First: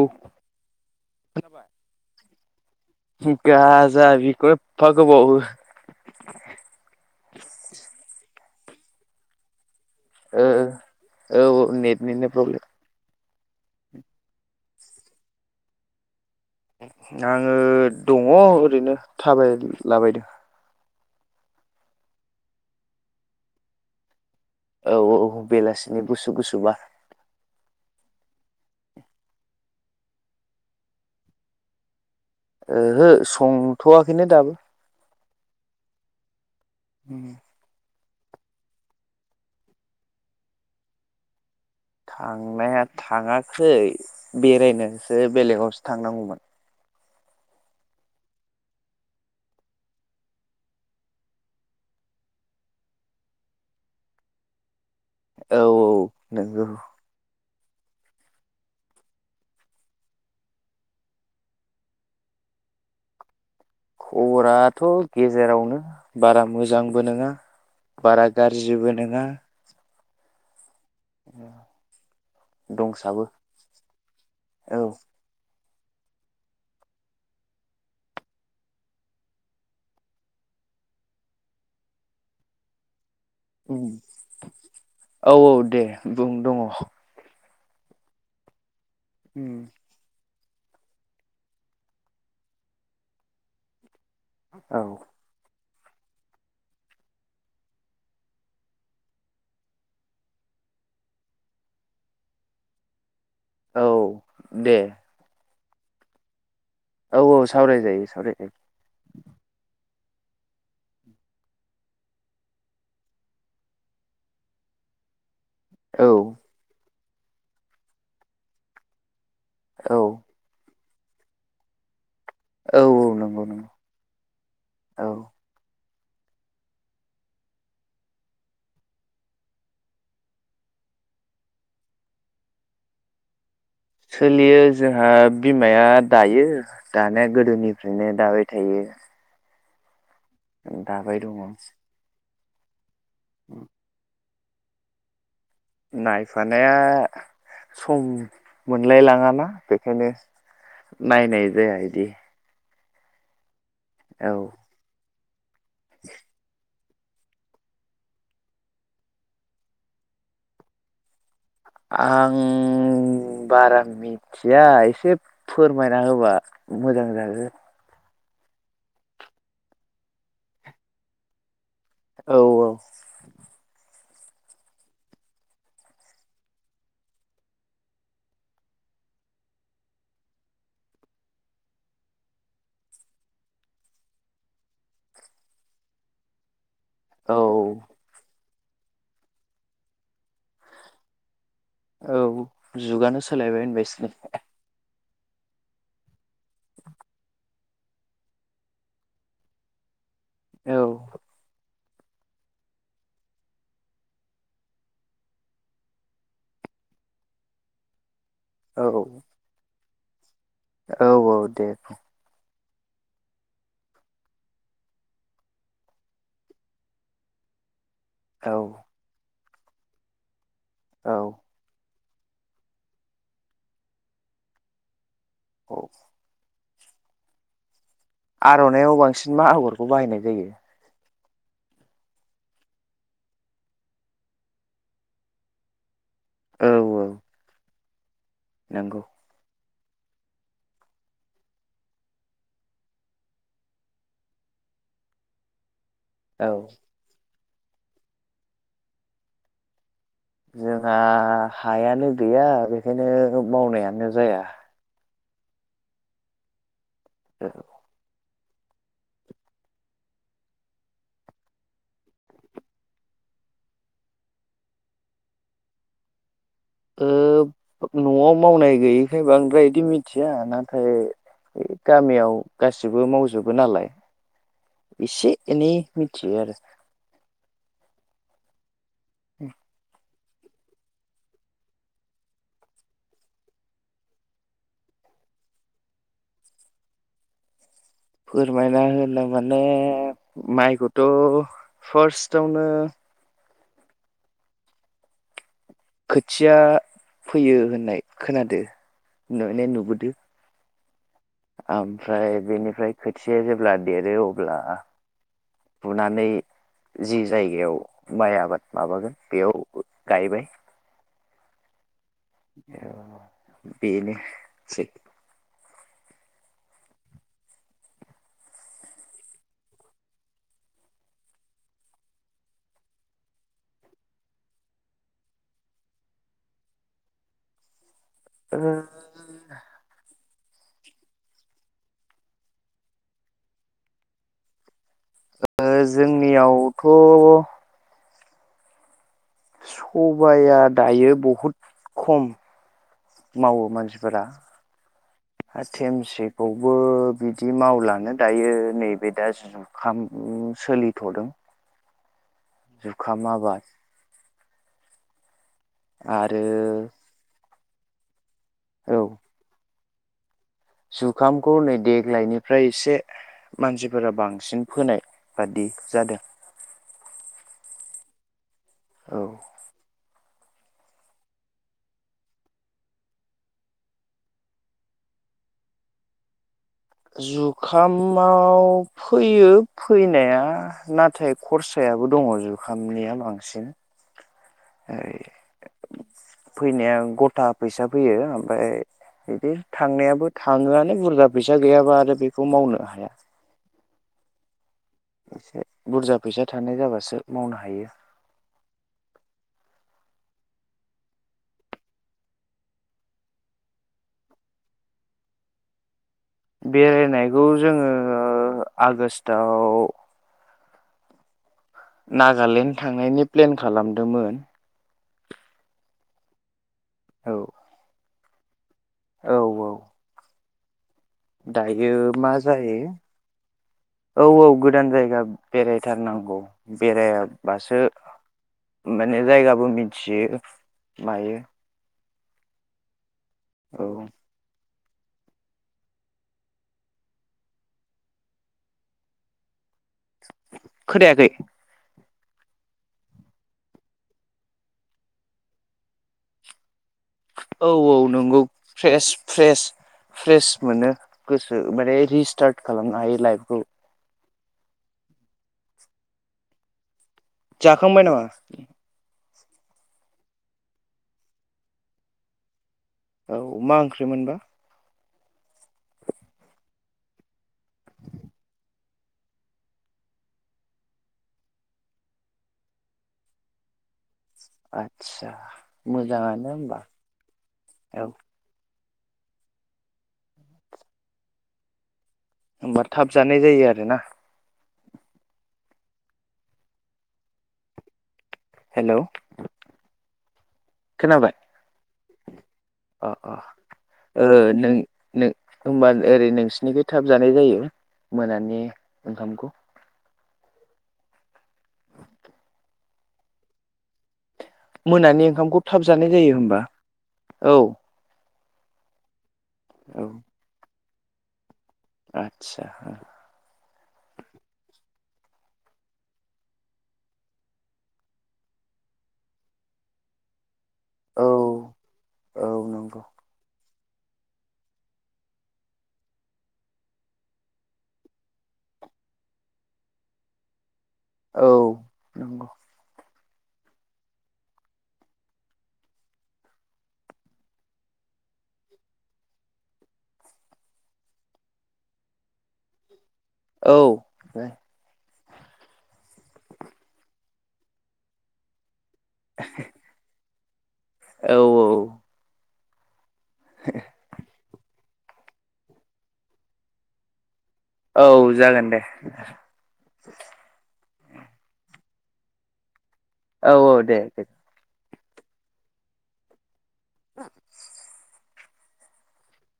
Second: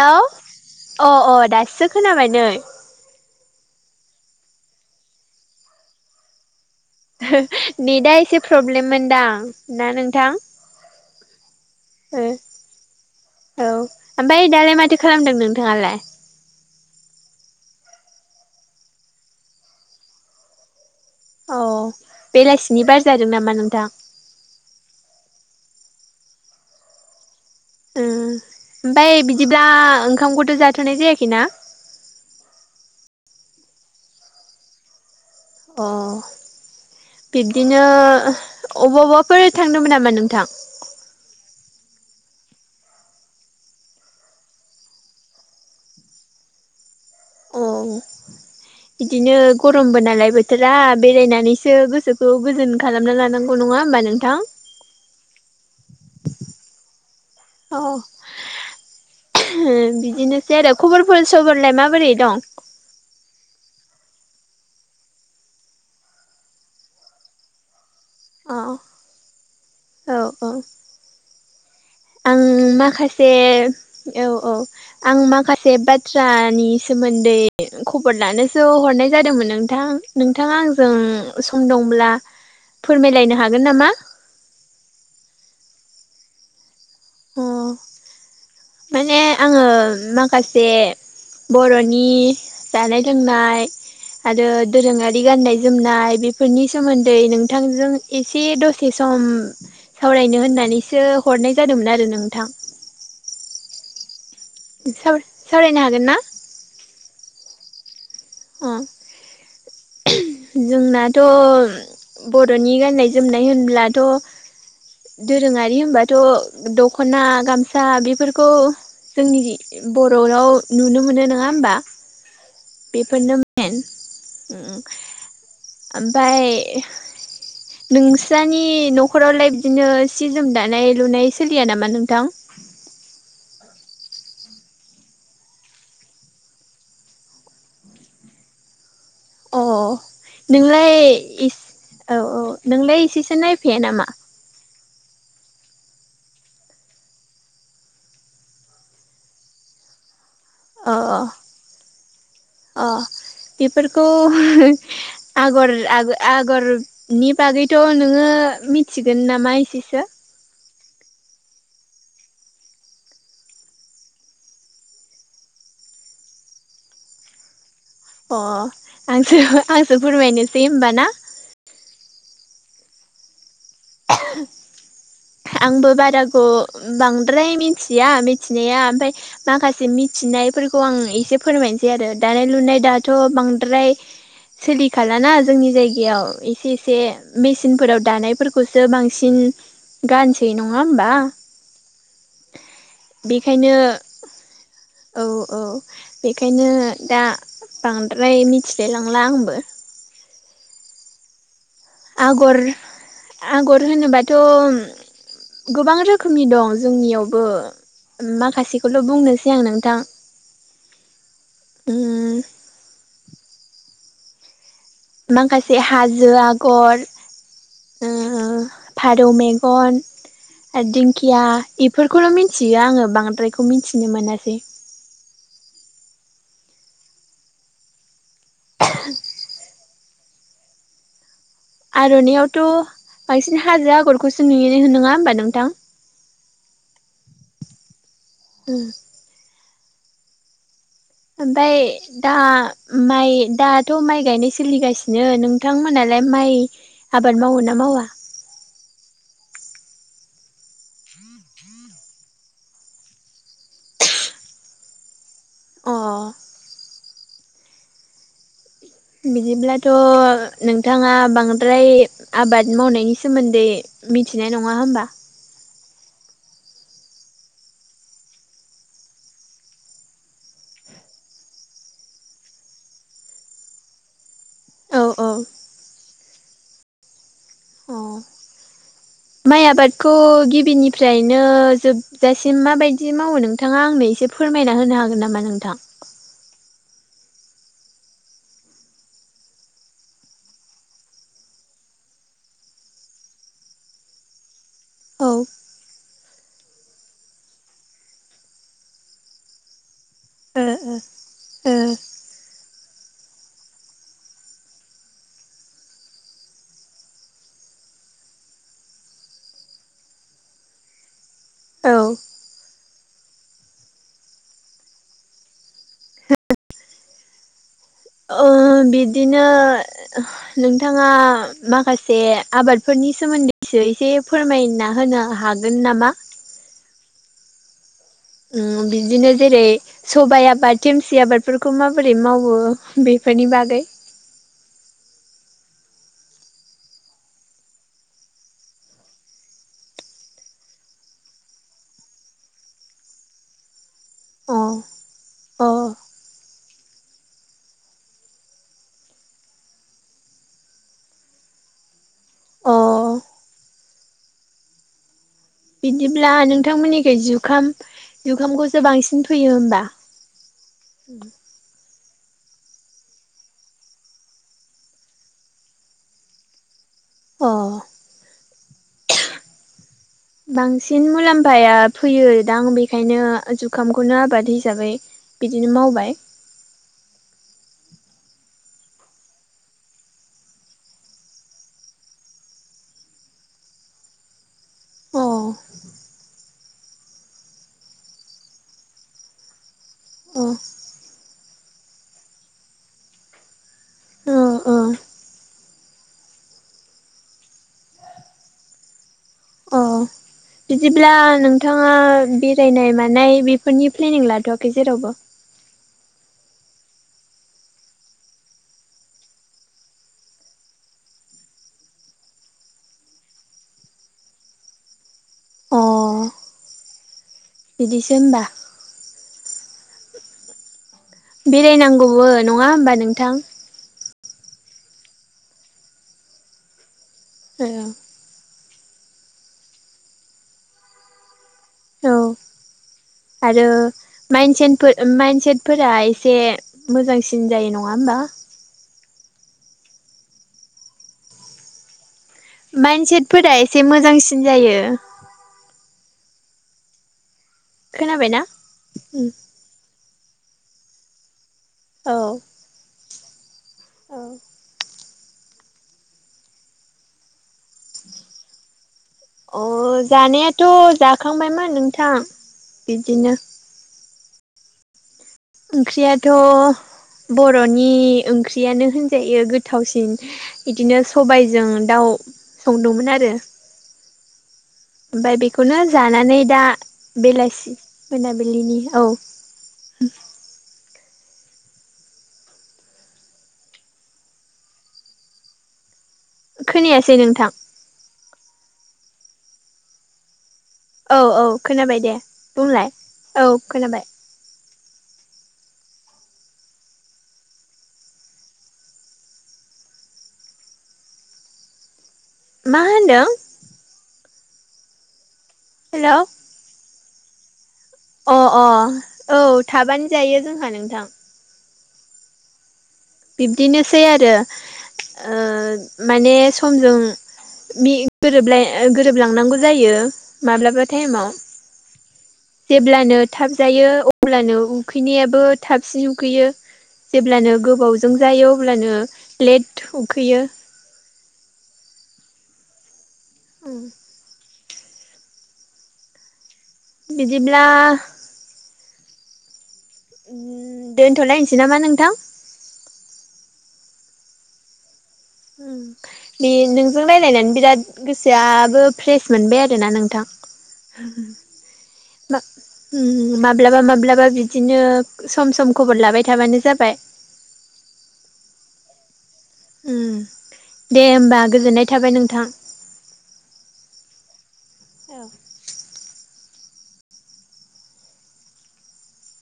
Hello अ अ खोनाबाय? दाससो खोनाबाय नै। गाजा बेफोर एपा गोबाव। नेटआ एसे प्रब्लेम मोनदां ना नों। थां ओ औ ओ। नेटनिनो प्रब्लेम औ ओमफ्राय दालाय माथो खालामदों नोंथांङालाय। आं दंङ ओरैनो थाबायलाबायदों। अ बेलासिनि बार जादों नामा नोंथां। औ औ बेलासिनि गुसु गुसु बार। ओमफ्राय बिदिब्ला ओंखामखौथ' जाथ'नाय जायाखैना। ओहो संथोयाखैनो दाबो। अ। [inaudible] बिब्दिनो अबा अबाफोर थांदोंमोन नामा नोंथां। थांनाया थाङाखै बेरायनोसो बेलेग आव सो थांनांगौमोन। औ। बिदिनो गरमबो नालाय बोथोरा बेरायनानैसो गोसोखौ गोजोन। खालामना लानांगौ नङा होमबा नोंथां। औ औ नंगौ। औ बिदिनोसै आरो खबरफोर सोबोरलाय माबोरै दं। खबराथ' गेजेरावनो बारा मोजांबो नङा। बारा अ गाज्रिबो नङा। औ औ। [inaudible] आं दंसाबो माखासे औ औ आं माखासे। ए से बाथ्रानि सोमोन्दै खबर लानोसो हरनाय जादोंमोन नोंथां। नोंथाङा आंजों सम दंब्ला फोरमायलायनो हागोन नामा औ औ दे बुं दङ अ माने आङो। माखासे बर'नि जानाय लोंनाय। आ औ दोरोंआरि। बिदि गाननाय जोमनाय बेफोरनि सोमोन्दै नोंथांजों एसे दसे सम। सावरायनो होननानैसो हरनाय जादोंमोन आरो नोंथां। औ। दे सावरायनो हागोन ना? औ औ सावराय जायो सावराय जायो। अ जोंनाथ' बर'नि गाननाय जोमनाय होनब्लाथ' दोरोङारि औ होनबाथ' दखना गामसा बेफोरखौ जोंनि औ बर' राव नुनो मोनो नङा होनबा। औ। औ बेफोरनो नंगौ नंगौ मेन औ ओमफफ्राय [inaudible] न'खरावलाय बिदिनो सि जोम दानाय लुनाय सोलिया नामा नोंथां? सोलियो जोंहा बिमाया दायो दानाया गोदोनिफ्रायनो दाबाय थायो। अ नोंलाय दाबाय दङ औ औ नोंलाय एसेसो नायफाया नामा? नायफानाया सम मोनलायलाङ ना बेखायनो अ नायनाय जाया आदि। अ बेफोरखौ औ आगर आ आगरनि बागैथ' नोङो मिथिगोन नामा एसेसो। आं बारा मिथिया एसे फोरमायना होबा मोजां जागोन। अ आंस आंसो फोरमायनोसै होनबा ना। औ औ [inaudible] आंबो बाराखौ बांद्राय मिथिया मिथिनाया ओमफफ्राय माखासे मिथिनायफोरखौ आं एसे फोरमायनोसै आरो दानाय लुनाय दाथ' बांद्राय जोंनि जायगायाव एसे औ मेसिनफोराव दानायफोरखौ खौसो बांसिन गानसै नङा होमबा? औ जुगानो सोलायबाय बेखायनो होनबायसो औ औ‌ ‌बेखायनो‌ दा बांद्राय मिथिलायलांला आंबो। औ आगर आगर होनोबाथ' गोबां रोखोमनि दं जोंनियावबो औ माखासेखौल' बुंनोसै आं नोंथां। औ औ दे उम माखासे हाजो आगर, ओ औ फारौ मेगन आरो औ दिंखिया बेफोरखौल' मिथियो आङो बांद्रायखौ मिथिनो मोनासै। औ [inaudible] आर'नायइाव बांसिन मा आगरखौ बाहायनाय जायो? आर'नायइयावथ' बांसिन हाजो आगरखौसो नुयनो होनोङा होमबा नोंथां? औ औ नंगौ ओमफफ्राय दा माइ दाथ' माइ गायनाय सोलिगासिनो नोंथां मोनहालाय औ माइ आबाद मावो ना मावा? जोंहा हायानो गैया बेखायनो मावनायानो जाया। अ [unintelligible] बिदिब्लाथ' नोंथाङा बांद्राय आबाद मावनायनि सोमोन्दै मिथिनाय नङा होमबा ओ नआव मावनाय गैयैखाय बांद्राय इदि मिथिया नाथाय गामियाव गासिबो मावजोबो नालाय औ औ एसे एनै मिथियो आरो अह [inaudible] माइ आबादखौ गिबिनिफ्रायनो जोबजासिम माबायदि मावो नोंथाङा आंनो एसे फोरमायना होनो हागोन नामा नोंथां? फोरमायना होनो माने माइखौथ' फार्स्टआवनो औ। खोथिया फोयो होननाय खोनादो नुनाय नुबोदों। ओ ओ। ओमफ्राय बेनिफ्राय खोथिया जेब्ला देरो अब्ला बुनानै जि जायगायाव माइ आबाद माबागोन बेयाव गायबाय। औ। औ बेनो सै। ओ बिदिनो नोंथाङा माखासे आबादफोरनि सोमोन्दैसो एसे फोरमायना होनो हा गोन नामा? ओ उम बिदिनो जेरै सबाइ आबाद देमसि आबादफोरखौ माबोरै मावो बेफोरनि बागै ओ जोंनियावथ' सबाया दायो बहुद खम मावो मानसि फोरा अ अ [unintelligible] खौबो बिदि मावलानो दायो नैबे दा जुग जुखाम सोलिथ'दों। अ जुखाम आबाद। बिदिब्ला आरो नोंथांमोननिखै जुखाम जुखामखौसो बांसिन फोयो होमबा जुखाम खौ नै देग्लायनिफ्राय एसे मानसिफोरा बांसिन फोनाय बादि जादों। अह। औ। बांसिन मुलाम्फाया फैयो दां बेखायनो जुखामखौनो आबाद हिसाबै बिदिनो मावबाय। जुखामाव फैयो फैनाया नाथाय खरसायाबो दङ जुखामनिया बांसिन। ओरै अह। फैनाया गथा फैसा फैयो ओमफ्राय बिदि थांनायाबो अ थाङोआनो बुरजा फैसा गैयाबा आरो बेखौ मावनो हाया। ओ ओ एसे बुरजा फैसा थानाय जाबासो मावनो हायो। अह। बिदिब्ला नोंथाङा बेरायनाय मानाय बेफोरनि प्लेनिं लाथवाखै जेरावबो बेरायनायखौ जोङो आगष्टआव नागालेण्ड थांनायनि प्लेन खालामदोंमोन। अ'। औ। बिदिसो होमबा। औ औ दायो बेरायनांगौबो मा नङा जायो होमबा नोंथां औ औ गोदान जायगा बेरायथारनांगौ बेरायाबासो औ माने जायगाबो मिथियो मायो औ आरो औ माइन सेेनफोर माइन्डसेटफोरा एसे मोजांसिन जायो नङा होमबा खोनायाखै माइन्दसेटफोरा एसे मोजांसिन जायो औ औ नंगौ खोनाबायना फ्रेश फ्रेश फ्रेश मोनो गोसो माने रिस्टार्ट खालामनो हायो लाइफखौ औ जाखांबाय नामा अ जानायाथ' जाखांबायमोन नोंथां बिदिनो औ मा ओंख्रि मोनबा ओंख्रियाथ' बर' नि ओंख्रियानो होनजायो गोथावसिन इदिनो सबायजों दाउ संदोंमोन आरो आदसा ओमफ्राय बेखौनो जानानै मोजाङानो दा होमबा बेलासि औ मोनाबिलिनि औ बि होमबा थाब जानाय जायो आरो ना खोनायासै नोंथां हेल' औ औ खोनाबाय दे बुंलाय अ अ औ खोनाबाय ओ नों नो होमबा ओरै नोंसिनिथि थाब जानाय जायो मोनानि ओंखामखौ मा होनदों मोनानि ओंखामखौ थाब जानाय हेलौ जायो होनबा औ अ अ औ थाबानो जायो जोंहा नोंथां आतसा बिब्दिनोसै आरो ओ माने समजों मि गोरोबलाय ओ गोरोबलांनांगौ जायो माब्लाबा ताइम औ आव औ नंगौ जेब्लानो थाब जायो अब्लानो उखैनायाबो थाबसिन उखैयो जेब्लानो गोबावजों जायो अब्लानो लेट उखैयो औ नंगौ उम बिदिब्ला उम दोन्थ'लायनोसै नामा नोंथां औ बे नोंजों रायलायनानै बिराद गोसोआबो फ्रेस मोनबाय आरोना नोंथां औ औ उम माब्लाबा माब्लाबा बिदिनो सम सम खबर लाबाय थाबानो जाबाय औ जागोन दे उम दे होमबा गोजोननाय थाबाय नोंथां। औ औ दे दे। औ। मा [inaudible]